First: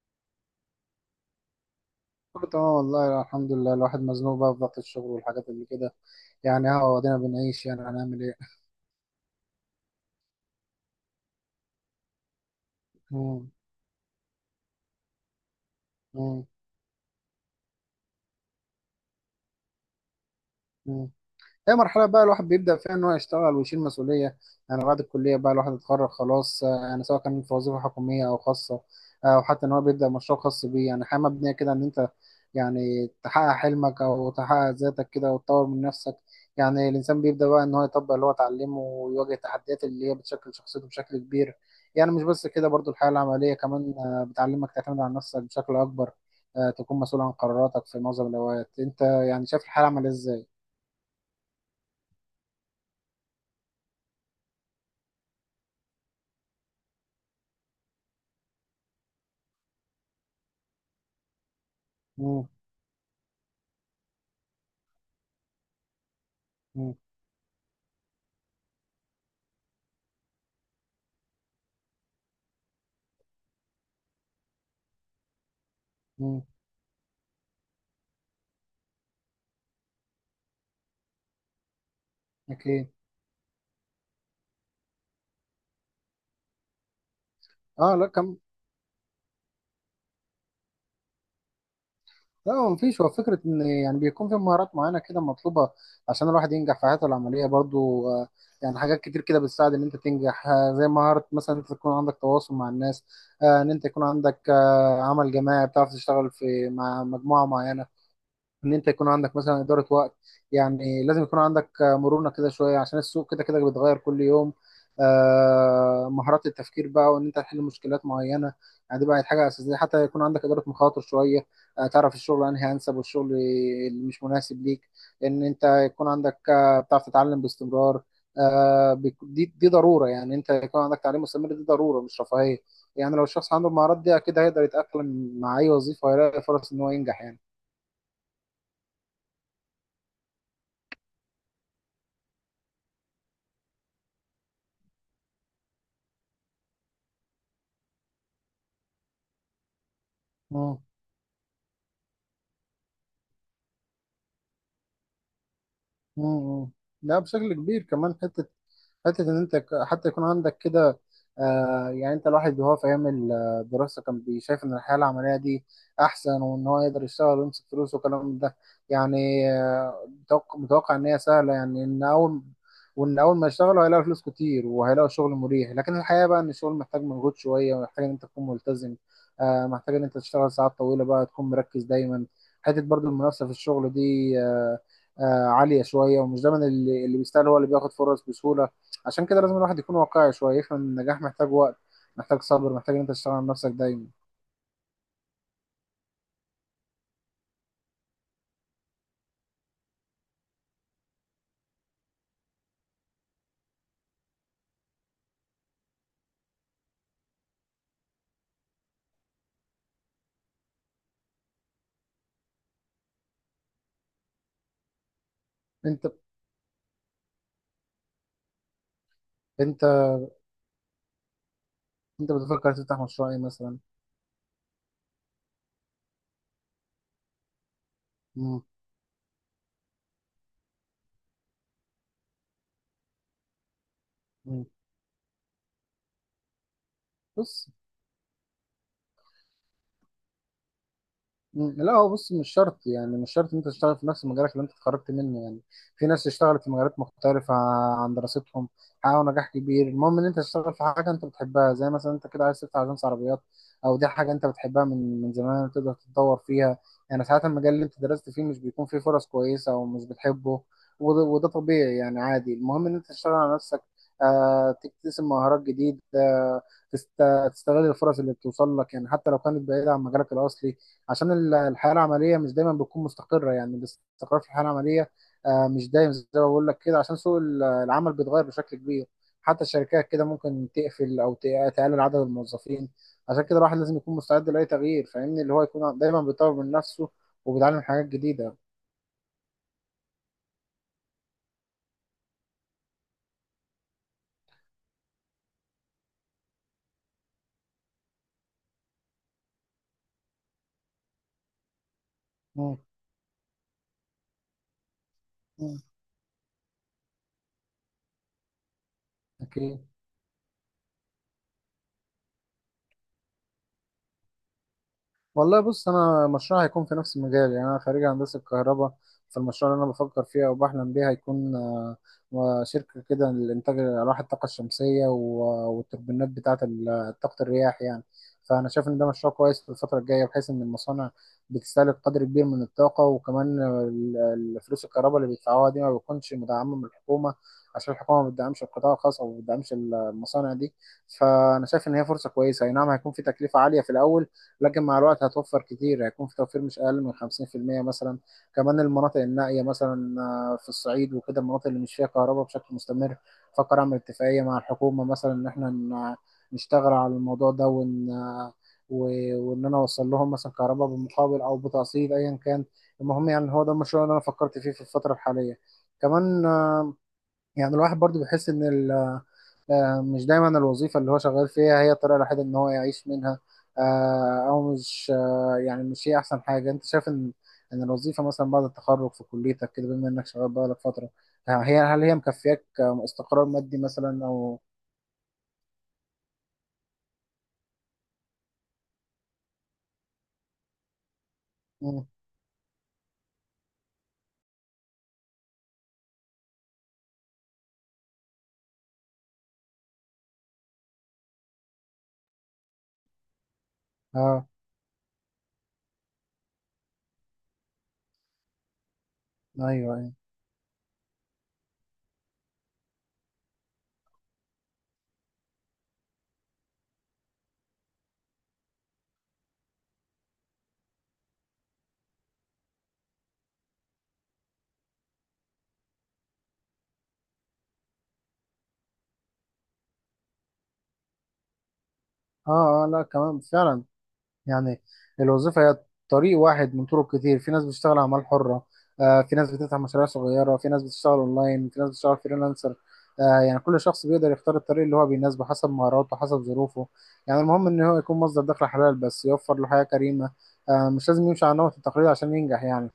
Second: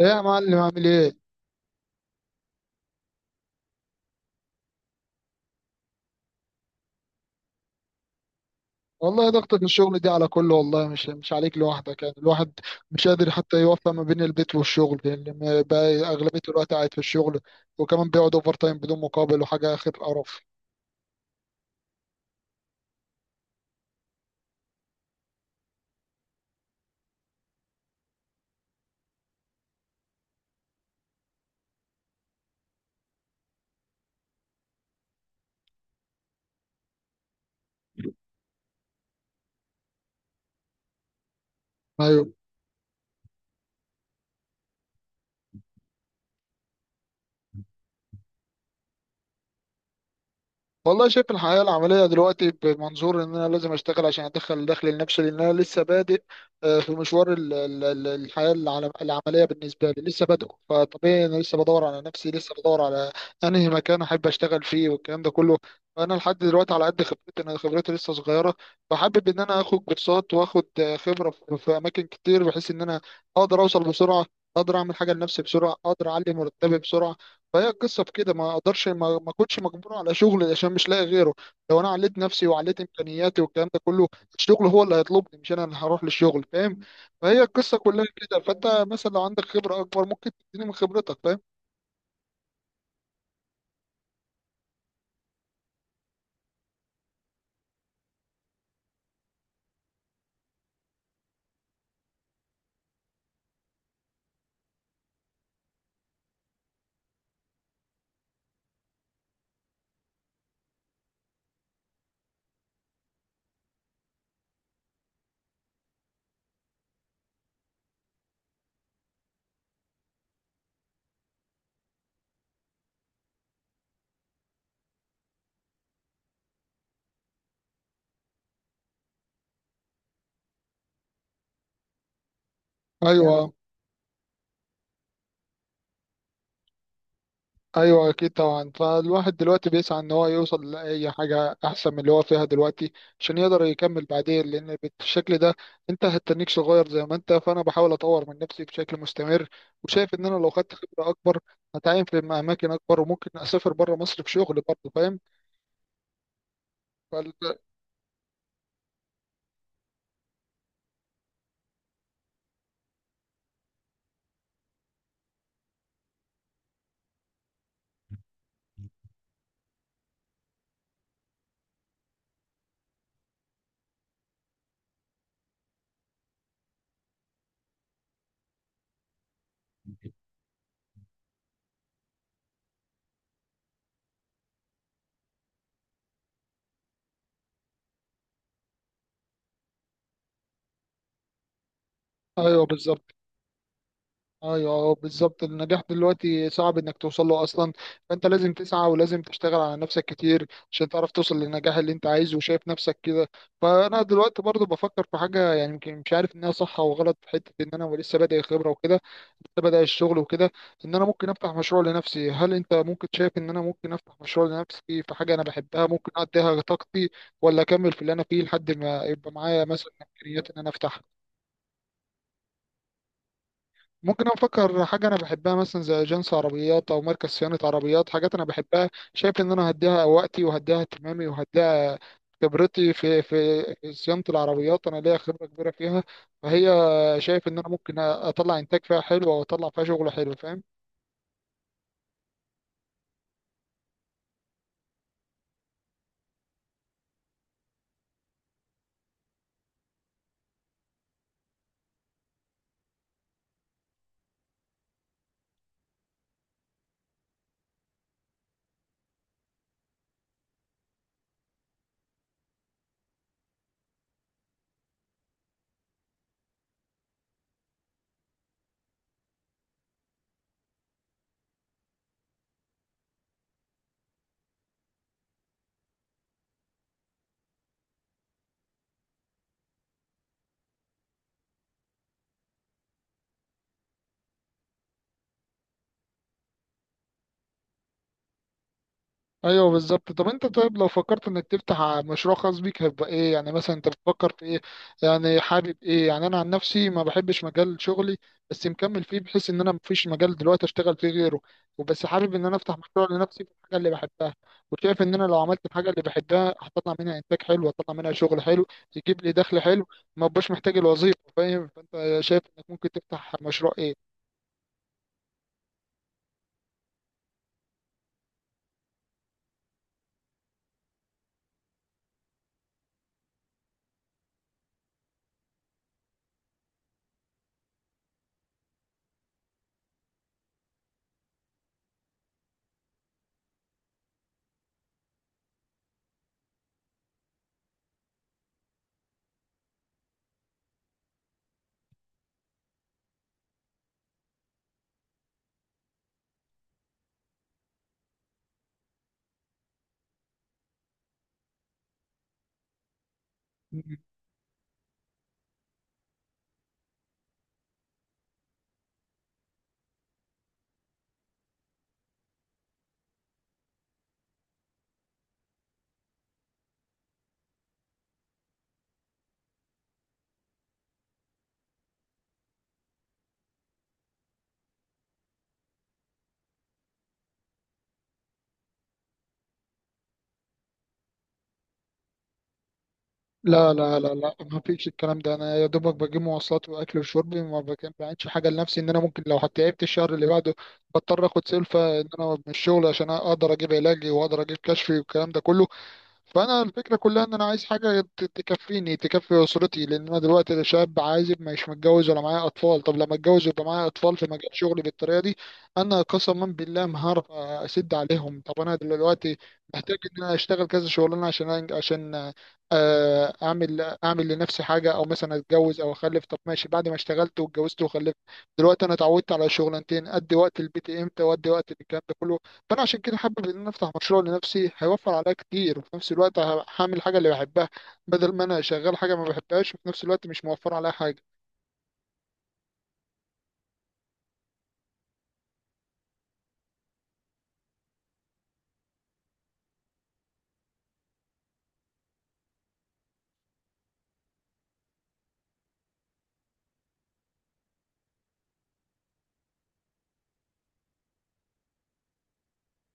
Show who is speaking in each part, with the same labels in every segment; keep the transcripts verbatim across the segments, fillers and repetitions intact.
Speaker 1: ايه يا معلم عامل ايه؟
Speaker 2: كله تمام والله الحمد لله. الواحد مزنوق بقى في ضغط الشغل والحاجات اللي كده. يعني اه ادينا بنعيش، يعني هنعمل ايه؟
Speaker 1: والله ضغطة الشغل دي على كله، والله مش مش عليك لوحدك. يعني الواحد مش قادر
Speaker 2: مم،
Speaker 1: حتى يوفق ما بين البيت والشغل، لان ما- بقى اغلبية
Speaker 2: مم،
Speaker 1: الوقت قاعد في الشغل، وكمان بيقعد اوفر تايم بدون مقابل وحاجة اخر قرف.
Speaker 2: مم. هي مرحلة بقى الواحد بيبدأ فيها إن هو يشتغل ويشيل مسؤولية. يعني بعد الكلية بقى الواحد اتخرج خلاص، آه، يعني سواء كان في وظيفة حكومية أو خاصة، آه، أو حتى إن هو بيبدأ مشروع خاص بيه. يعني حياة مبنية كده إن أنت يعني تحقق حلمك أو تحقق ذاتك كده وتطور من نفسك. يعني الإنسان بيبدأ بقى إن هو يطبق اللي هو اتعلمه ويواجه التحديات اللي هي بتشكل شخصيته بشكل كبير. يعني مش
Speaker 1: أيوه.
Speaker 2: بس كده، برضو الحياة العملية كمان، آه، بتعلمك تعتمد على نفسك بشكل أكبر. آه، تكون مسؤول عن قراراتك في معظم الأوقات. أنت يعني شايف الحياة العملية إزاي؟
Speaker 1: والله شايف الحياة العملية دلوقتي بمنظور إن أنا لازم أشتغل عشان أدخل دخل لنفسي، لأن أنا لسه بادئ آه، في مشوار ال- ال- ال- الحياة العل- العملية. بالنسبة لي لسه بادئ، فطبيعي أنا لسه بدور على نفسي،
Speaker 2: مم.
Speaker 1: لسه بدور على أنهي مكان أحب أشتغل فيه والكلام ده كله. فأنا لحد دلوقتي على
Speaker 2: مم.
Speaker 1: قد خبرتي، أنا خبرتي لسه صغيرة، فحابب إن أنا آخد كورسات وآخد آه، خبرة في في أماكن كتير، بحيث إن أنا أقدر أوصل بسرعة، أقدر أعمل حاجة لنفسي بسرعة، أقدر أعلي
Speaker 2: مم.
Speaker 1: مرتبي بسرعة. فهي القصه في كده، ما اقدرش ما, ما كنتش مجبور على شغل عشان مش لاقي غيره. لو انا عليت نفسي وعليت
Speaker 2: اكيد.
Speaker 1: امكانياتي والكلام ده كله، الشغل هو اللي هيطلبني، مش انا اللي هروح للشغل، فاهم؟ فهي القصه
Speaker 2: اه
Speaker 1: كلها
Speaker 2: لا كم.
Speaker 1: كده. فانت مثلا لو عندك خبره اكبر ممكن تديني من خبرتك، فاهم؟
Speaker 2: لا هو مفيش، هو فكره ان يعني بيكون في مهارات معينه كده مطلوبه عشان الواحد ينجح في حياته العمليه برضو. آه، يعني حاجات كتير كده بتساعد ان انت تنجح، آه، زي مهاره مثلا انت تكون عندك تواصل مع الناس، آه، ان انت يكون عندك آه عمل جماعي، بتعرف تشتغل في مع مجموعه معينه، ان انت يكون عندك مثلا اداره وقت. يعني لازم يكون عندك آه، مرونه كده شويه عشان السوق كده كده بيتغير كل يوم. آه، مهارات التفكير بقى، وان انت تحل مشكلات معينه. يعني دي بقت حاجه اساسيه، حتى يكون عندك اداره مخاطر شويه. آه، تعرف الشغل انهي انسب والشغل اللي مش مناسب ليك. ان انت يكون عندك آه، بتعرف تتعلم باستمرار. آه، بيك- دي دي ضروره، يعني انت يكون عندك تعليم مستمر، دي ضروره مش رفاهيه. يعني لو
Speaker 1: ايوه.
Speaker 2: الشخص عنده المهارات دي اكيد هيقدر يتاقلم مع اي وظيفه ويلاقي فرص ان هو ينجح يعني.
Speaker 1: ايوه اكيد طبعا. فالواحد دلوقتي بيسعى ان هو يوصل لاي حاجه احسن من اللي هو فيها دلوقتي، عشان يقدر يكمل بعدين، لان بالشكل ده انت هتتنيك صغير زي ما انت. فانا بحاول اطور من نفسي بشكل مستمر، وشايف ان انا لو خدت
Speaker 2: مم.
Speaker 1: خبره اكبر هتعين في اماكن اكبر، وممكن اسافر بره مصر في شغل برضه، فاهم؟
Speaker 2: مم. لا
Speaker 1: فال...
Speaker 2: بشكل كبير كمان حتة، حتة إن أنت ك- حتى يكون عندك كده. آه، يعني أنت الواحد وهو في أيام الدراسة كان بيشايف إن الحياة العملية دي أحسن، وإن هو يقدر يشتغل ويمسك فلوس والكلام من ده يعني. آه، متوقع متوقع إن هي سهلة، يعني إن أول وإن أول ما يشتغلوا هيلاقوا فلوس كتير وهيلاقوا شغل مريح. لكن الحقيقة بقى إن الشغل محتاج مجهود شوية ومحتاج إن أنت تكون ملتزم. آه، محتاج إن أنت تشتغل ساعات طويلة بقى، تكون مركز دايما. حتة برضو المنافسة في الشغل دي، آه، آه، عالية شوية، ومش دايما اللي اللي بيستاهل هو اللي بياخد فرص بسهولة. عشان كده لازم الواحد يكون واقعي شويه، يفهم ان النجاح محتاج وقت، محتاج
Speaker 1: ايوه
Speaker 2: صبر، محتاج ان انت
Speaker 1: بالظبط.
Speaker 2: تشتغل على نفسك دايما.
Speaker 1: ايوه أه، بالظبط. النجاح دلوقتي صعب انك توصل له اصلا، فانت لازم تسعى ولازم تشتغل على نفسك كتير عشان تعرف توصل للنجاح اللي انت عايزه وشايف نفسك كده. فانا دلوقتي برضو بفكر في حاجه، يعني يمكن مش عارف انها صح او غلط، في حته ان انا لسه بادئ خبره وكده، لسه بادئ الشغل وكده، ان انا ممكن افتح مشروع لنفسي. هل انت ممكن شايف ان انا ممكن افتح مشروع لنفسي في حاجه انا بحبها،
Speaker 2: انت
Speaker 1: ممكن اديها طاقتي، ولا اكمل في اللي انا فيه لحد ما يبقى معايا
Speaker 2: انت
Speaker 1: مثلا امكانيات ان انا افتح؟
Speaker 2: انت بتفكر تفتح مشروع ايه مثلا؟
Speaker 1: ممكن افكر حاجه انا بحبها مثلا زي اجنس عربيات او مركز صيانه عربيات، حاجات انا
Speaker 2: مم.
Speaker 1: بحبها، شايف ان انا هديها وقتي وهديها اهتمامي وهديها خبرتي في في في صيانه
Speaker 2: مم.
Speaker 1: العربيات، انا ليا خبره كبيره فيها. فهي، شايف ان انا
Speaker 2: بص،
Speaker 1: ممكن اطلع انتاج فيها حلو واطلع فيها شغل حلو، فاهم؟
Speaker 2: مم، لا هو بص مش شرط، يعني مش شرط ان انت تشتغل في نفس مجالك اللي انت اتخرجت منه يعني. في ناس اشتغلت في مجالات مختلفة عن دراستهم حققوا نجاح كبير. المهم ان انت تشتغل في حاجة انت بتحبها، زي مثلا انت كده عايز تفتح اجنس عربيات، او دي حاجة انت بتحبها من من زمان تقدر تتطور فيها. يعني ساعات المجال اللي انت درست فيه مش بيكون فيه فرص كويسة او مش بتحبه، وده, وده طبيعي يعني، عادي. المهم ان انت تشتغل على نفسك، آه، تكتسب مهارات جديدة، آه، تست- تستغل الفرص اللي بتوصل لك، يعني حتى لو كانت بعيدة عن مجالك الأصلي. عشان ال- الحياه العمليه مش دايما بتكون مستقره، يعني الاستقرار في الحياه العمليه، آه، مش دايم زي ما بقول لك كده، عشان سوق ال- العمل بيتغير بشكل كبير. حتى الشركات كده ممكن تقفل او ت- تقلل عدد الموظفين. عشان كده الواحد لازم يكون مستعد لاي تغيير فاهمني، اللي هو يكون دايما بيطور من نفسه وبيتعلم حاجات جديده.
Speaker 1: ايوه بالظبط. طب انت، طيب لو فكرت انك تفتح مشروع خاص بيك هيبقى ايه؟ يعني مثلا انت بتفكر في ايه؟ يعني حابب ايه؟ يعني انا عن نفسي ما بحبش مجال شغلي، بس مكمل فيه بحيث ان انا مفيش مجال دلوقتي اشتغل فيه غيره، وبس حابب ان انا
Speaker 2: مم.
Speaker 1: افتح مشروع لنفسي في الحاجه اللي بحبها. وشايف ان انا لو عملت
Speaker 2: مم.
Speaker 1: الحاجه اللي بحبها هطلع منها انتاج حلو، هطلع منها شغل حلو، يجيب لي دخل
Speaker 2: اكيد.
Speaker 1: حلو، ما بقاش محتاج الوظيفه، فاهم؟ فانت شايف انك ممكن تفتح مشروع ايه؟
Speaker 2: والله بص انا مشروع هيكون في نفس المجال، يعني انا خريج هندسه كهرباء. فالمشروع اللي انا بفكر فيه او بحلم بيه هيكون، آه، شركه كده لانتاج الواح الطاقه الشمسيه و- والتوربينات بتاعه ال- طاقه الرياح يعني. فانا شايف ان ده مشروع كويس في الفتره الجايه، بحيث ان المصانع بتستهلك قدر كبير من الطاقه. وكمان ال- ال- فلوس الكهرباء اللي بيدفعوها دي ما بتكونش مدعمه من الحكومه، عشان الحكومه ما بتدعمش القطاع الخاص او ما بتدعمش المصانع دي. فانا شايف ان هي فرصه كويسه. اي نعم هيكون في تكلفه عاليه في الاول، لكن مع الوقت هتوفر كتير، هيكون في توفير مش اقل من خمسين في المية مثلا. كمان المناطق النائيه مثلا، آه، في الصعيد وكده، المناطق اللي مش فيها كهرباء بشكل مستمر، فكر اعمل اتفاقيه مع الحكومه مثلا ان احنا ن- نشتغل على الموضوع ده، وان آه، و- وان انا اوصل لهم مثلا كهرباء بالمقابل او بتقسيط ايا كان. المهم يعني هو ده المشروع اللي انا فكرت فيه في الفتره الحاليه. كمان آه، يعني الواحد برضو بيحس ان ال- آه، مش دايما الوظيفة اللي هو شغال فيها هي الطريقة الوحيدة ان هو يعيش منها. آه، او مش آه، يعني مش هي احسن حاجة. انت شايف ان ان الوظيفة مثلا بعد التخرج في كليتك كده، بما انك شغال بقالك فترة، آه، هي هل هي مكفياك آه، استقرار
Speaker 1: لا
Speaker 2: مادي
Speaker 1: لا لا
Speaker 2: مثلا
Speaker 1: لا، ما
Speaker 2: او؟
Speaker 1: فيش الكلام ده. انا يا دوبك بجيب مواصلات واكل وشرب، ما بك- بعملش حاجه لنفسي، ان انا ممكن لو تعبت الشهر اللي بعده بضطر اخد سلفه
Speaker 2: مم.
Speaker 1: ان انا من الشغل عشان اقدر اجيب علاجي واقدر اجيب كشفي والكلام ده كله. فانا الفكره كلها ان انا عايز حاجه ت- تكفيني تكفي اسرتي، لان انا دلوقتي شاب عازب، مش متجوز ولا معايا اطفال. طب لما اتجوز ويبقى معايا اطفال في
Speaker 2: اه.
Speaker 1: مجال شغلي بالطريقه دي، انا قسما بالله ما هعرف اسد عليهم. طب انا دلوقتي
Speaker 2: ايوه
Speaker 1: محتاج
Speaker 2: ايوه.
Speaker 1: ان انا اشتغل كذا شغلانه عشان أن- عشان آه، اعمل اعمل لنفسي حاجه، او مثلا اتجوز او اخلف. طب ماشي، بعد ما اشتغلت واتجوزت وخلفت، دلوقتي انا اتعودت على شغلانتين، ادي وقت البيت امتى وادي وقت الكلام ده كله. فانا عشان كده حابب ان انا افتح مشروع لنفسي، هيوفر عليا كتير، وفي نفس الوقت ه- هعمل حاجه اللي بحبها، بدل ما انا شغال حاجه ما بحبهاش وفي نفس الوقت مش موفر عليا حاجه.
Speaker 2: اه اه لا كمان فعلا. يعني الوظيفة هي طريق واحد من طرق كتير. في ناس بتشتغل أعمال حرة، آه، في ناس بتفتح مشاريع صغيرة، في ناس بتشتغل أونلاين، في ناس بتشتغل فريلانسر. آه، يعني كل شخص بيقدر يختار الطريق اللي هو بيناسبه حسب مهاراته، حسب ظروفه. يعني المهم إن هو يكون مصدر دخل حلال بس يوفر له حياة كريمة. آه، مش لازم يمشي على نمط التقليد عشان ينجح يعني.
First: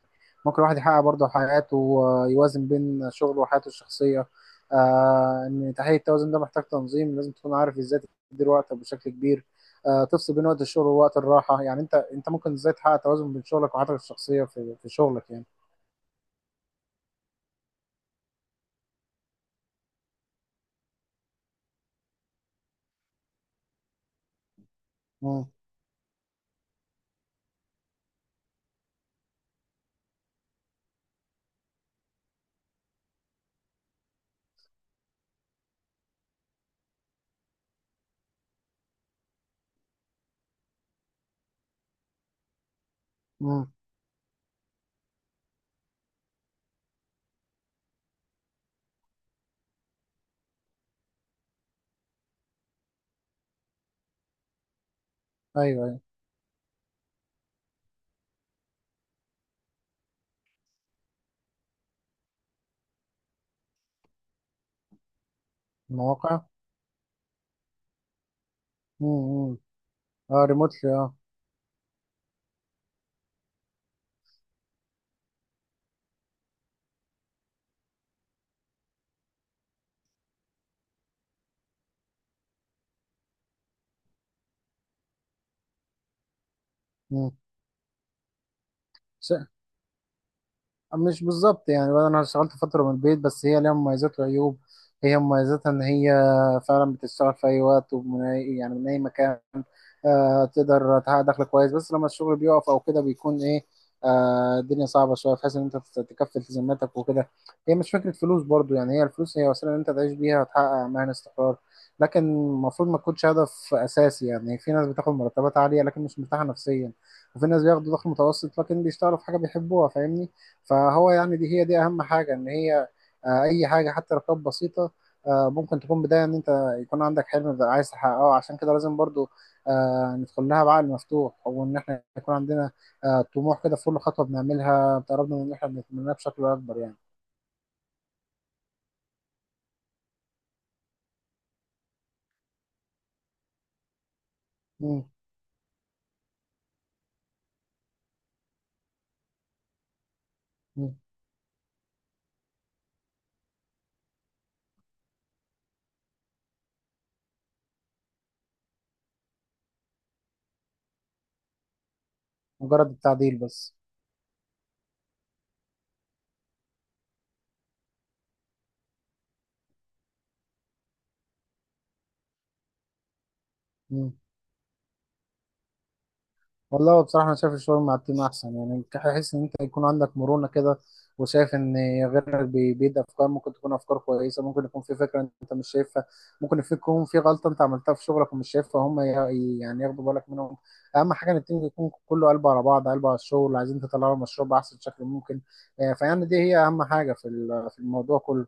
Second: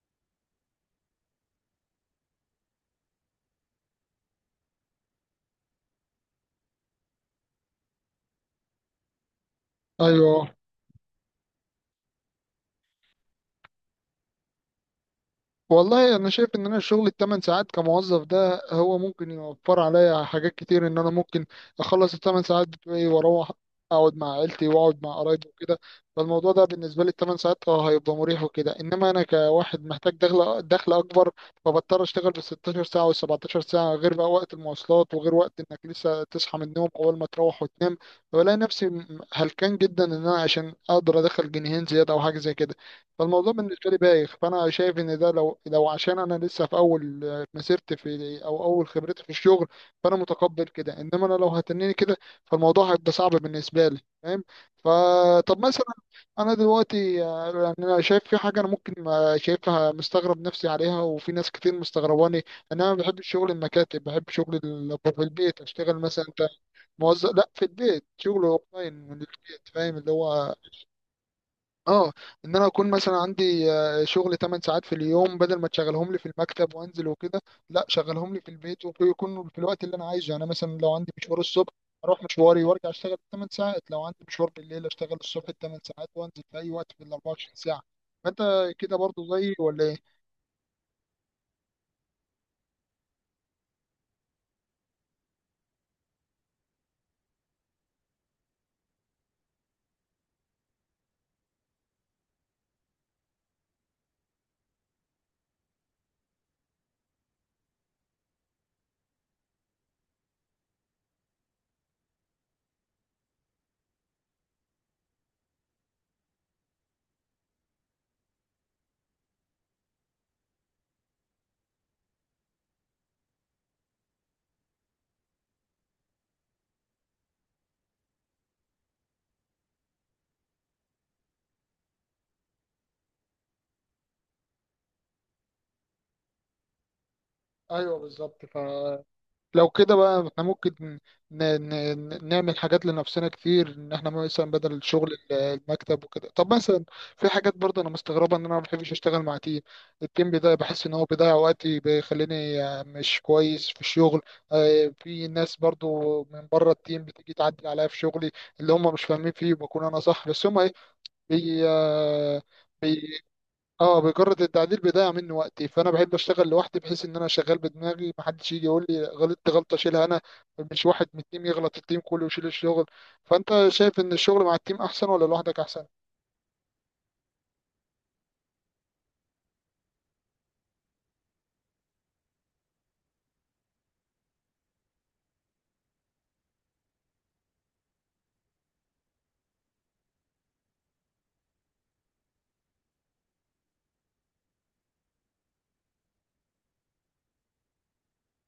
Speaker 2: ممكن الواحد يحقق برضه حياته ويوازن بين شغله وحياته الشخصية. آه، إن تحقيق التوازن ده محتاج تنظيم، لازم تكون عارف إزاي تدير وقتك بشكل كبير. آه، تفصل بين
Speaker 1: ايوه
Speaker 2: وقت الشغل ووقت الراحه. يعني انت انت ممكن ازاي تحقق توازن بين شغلك وحياتك الشخصيه في في شغلك يعني؟
Speaker 1: والله، انا شايف ان انا الشغل الثمان ساعات كموظف ده هو ممكن يوفر عليا حاجات كتير، ان انا ممكن اخلص الثمان ساعات بتوعي واروح اقعد مع عيلتي واقعد مع قرايبي
Speaker 2: امم
Speaker 1: وكده. فالموضوع ده بالنسبه لي الثمان ساعات اه هيبقى مريح وكده، انما انا كواحد محتاج دخل دخل اكبر، فبضطر اشتغل بال ستاشر ساعه وال سبعتاشر ساعه، غير بقى وقت المواصلات وغير وقت انك لسه تصحى من النوم اول ما تروح وتنام. فبلاقي نفسي هلكان جدا ان انا عشان اقدر ادخل جنيهين زياده او حاجه زي كده. فالموضوع
Speaker 2: امم
Speaker 1: بالنسبه لي بايخ. فانا شايف ان ده، لو لو عشان انا لسه في اول مسيرتي في، او اول خبرتي في الشغل، فانا متقبل كده، انما انا لو هتنيني كده فالموضوع هيبقى صعب بالنسبه لي، فاهم؟ فطب
Speaker 2: ايوه
Speaker 1: مثلا
Speaker 2: ايوه.
Speaker 1: انا دلوقتي آه، يعني انا شايف في حاجه انا ممكن، آه، شايفها مستغرب نفسي عليها وفي ناس كتير مستغرباني، ان انا ما بحبش شغل المكاتب، بحب شغل ال- في البيت اشتغل. مثلا
Speaker 2: المواقع.
Speaker 1: انت موظف؟ لا، في البيت، شغل اونلاين من
Speaker 2: امم امم
Speaker 1: البيت، فاهم؟ اللي
Speaker 2: اه
Speaker 1: هو
Speaker 2: ريموتلي اه.
Speaker 1: اه، ان انا اكون مثلا عندي آه، شغل تمن ساعات في اليوم، بدل ما تشغلهم لي في المكتب وانزل وكده، لا شغلهم لي في البيت ويكون في الوقت اللي انا عايزه. يعني مثلا لو عندي مشوار الصبح اروح مشواري وارجع اشتغل تمن ساعات، لو عندي مشوار بالليل اشتغل الصبح تمن ساعات وانزل، في اي وقت في ال
Speaker 2: مم.
Speaker 1: اربعة وعشرين ساعه. فانت كده برضو زيي ولا ايه؟
Speaker 2: مش بالظبط يعني بقى، انا اشتغلت فتره من البيت، بس هي ليها مميزات وعيوب. هي مميزاتها ان هي فعلا بتشتغل في اي وقت ومن اي يعني من اي مكان. آه، تقدر تحقق دخل كويس. بس لما الشغل بيقف او كده بيكون ايه، آه، الدنيا صعبه شويه بحيث ان انت تت- تكفي التزاماتك وكده. هي مش فكره فلوس برضو، يعني هي الفلوس هي وسيله ان انت تعيش بيها وتحقق اماكن استقرار، لكن المفروض ما تكونش هدف اساسي. يعني في ناس بتاخد مرتبات عاليه لكن مش مرتاحه نفسيا، وفي ناس بياخدوا دخل متوسط لكن بيشتغلوا في حاجه بيحبوها فاهمني. فهو يعني دي هي دي اهم حاجه ان هي، آه، اي حاجه حتى لو كانت بسيطه، آه، ممكن تكون بدايه ان انت يكون عندك حلم بقى عايز تحققه. عشان كده لازم برضو، آه، ندخل لها بعقل مفتوح، وان احنا يكون عندنا، آه، طموح كده في كل خطوه بنعملها بتقربنا من ان احنا بنتمناها بشكل اكبر يعني.
Speaker 1: ايوه بالظبط. ف، لو كده بقى احنا ممكن، ن... ن... ن- نعمل حاجات لنفسنا كتير، ان احنا مثلا بدل
Speaker 2: مم.
Speaker 1: الشغل ال- المكتب وكده. طب مثلا في حاجات برضه انا مستغربه، ان انا ما بحبش اشتغل مع تيم، التيم بيضيع، بحس ان
Speaker 2: مم.
Speaker 1: هو بيضيع وقتي، بيخليني آه، مش كويس في الشغل. آه، في ناس برضه من بره التيم بتيجي تعدل عليا في شغلي، اللي هم مش فاهمين فيه وبكون انا صح بس هم ايه، بي... آه،
Speaker 2: مجرد التعديل بس.
Speaker 1: اه بمجرد التعديل بيضيع مني وقتي. فانا بحب اشتغل لوحدي بحيث ان انا شغال بدماغي، محدش يجي يقول لي غلطت غلطه اشيلها انا، مش واحد من التيم يغلط التيم كله ويشيل الشغل. فانت شايف ان الشغل مع التيم احسن ولا لوحدك احسن؟
Speaker 2: والله هو بصراحة أنا شايف الشغل مع التيم أحسن، يعني تحس إن أنت يكون عندك مرونة كده، وشايف إن غيرك بي- بيدي أفكار ممكن تكون أفكار كويسة. ممكن يكون في فكرة أنت مش شايفها، ممكن في- يكون في غلطة أنت عملتها في شغلك ومش شايفها، هم ي- يعني ياخدوا بالك منهم. أهم حاجة إن التيم يكون كله قلبه على بعض، قلبه على الشغل، عايزين تطلعوا المشروع بأحسن شكل ممكن. آه، فيعني دي هي أهم حاجة في ال- في الموضوع كله.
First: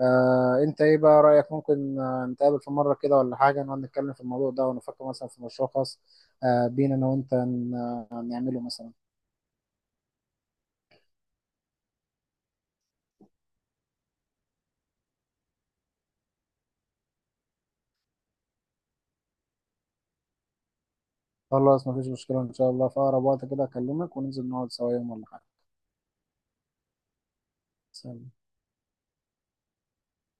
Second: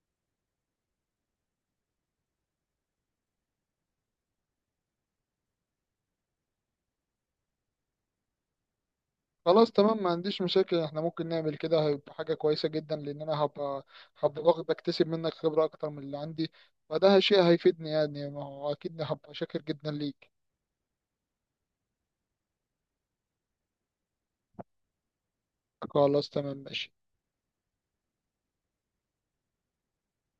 Speaker 2: آه، أنت إيه بقى رأيك، ممكن آه، نتقابل في مرة كده ولا حاجة، نقعد نتكلم في الموضوع ده ونفكر مثلا في مشروع خاص، آه، بينا انا وانت ن- نعمله مثلا.
Speaker 1: خلاص تمام، ما عنديش مشاكل، احنا ممكن نعمل كده، هيبقى حاجه كويسه جدا، لان انا هبقى، هبقى واخد- بكتسب منك خبره اكتر من اللي عندي، فده شيء هيفيدني. يعني ما هو اكيد هبقى شاكر جدا ليك.
Speaker 2: خلاص مفيش مشكلة، ان شاء الله في اقرب وقت كده اكلمك وننزل نقعد سوا يوم ولا حاجة.
Speaker 1: خلاص تمام ماشي.
Speaker 2: سلام.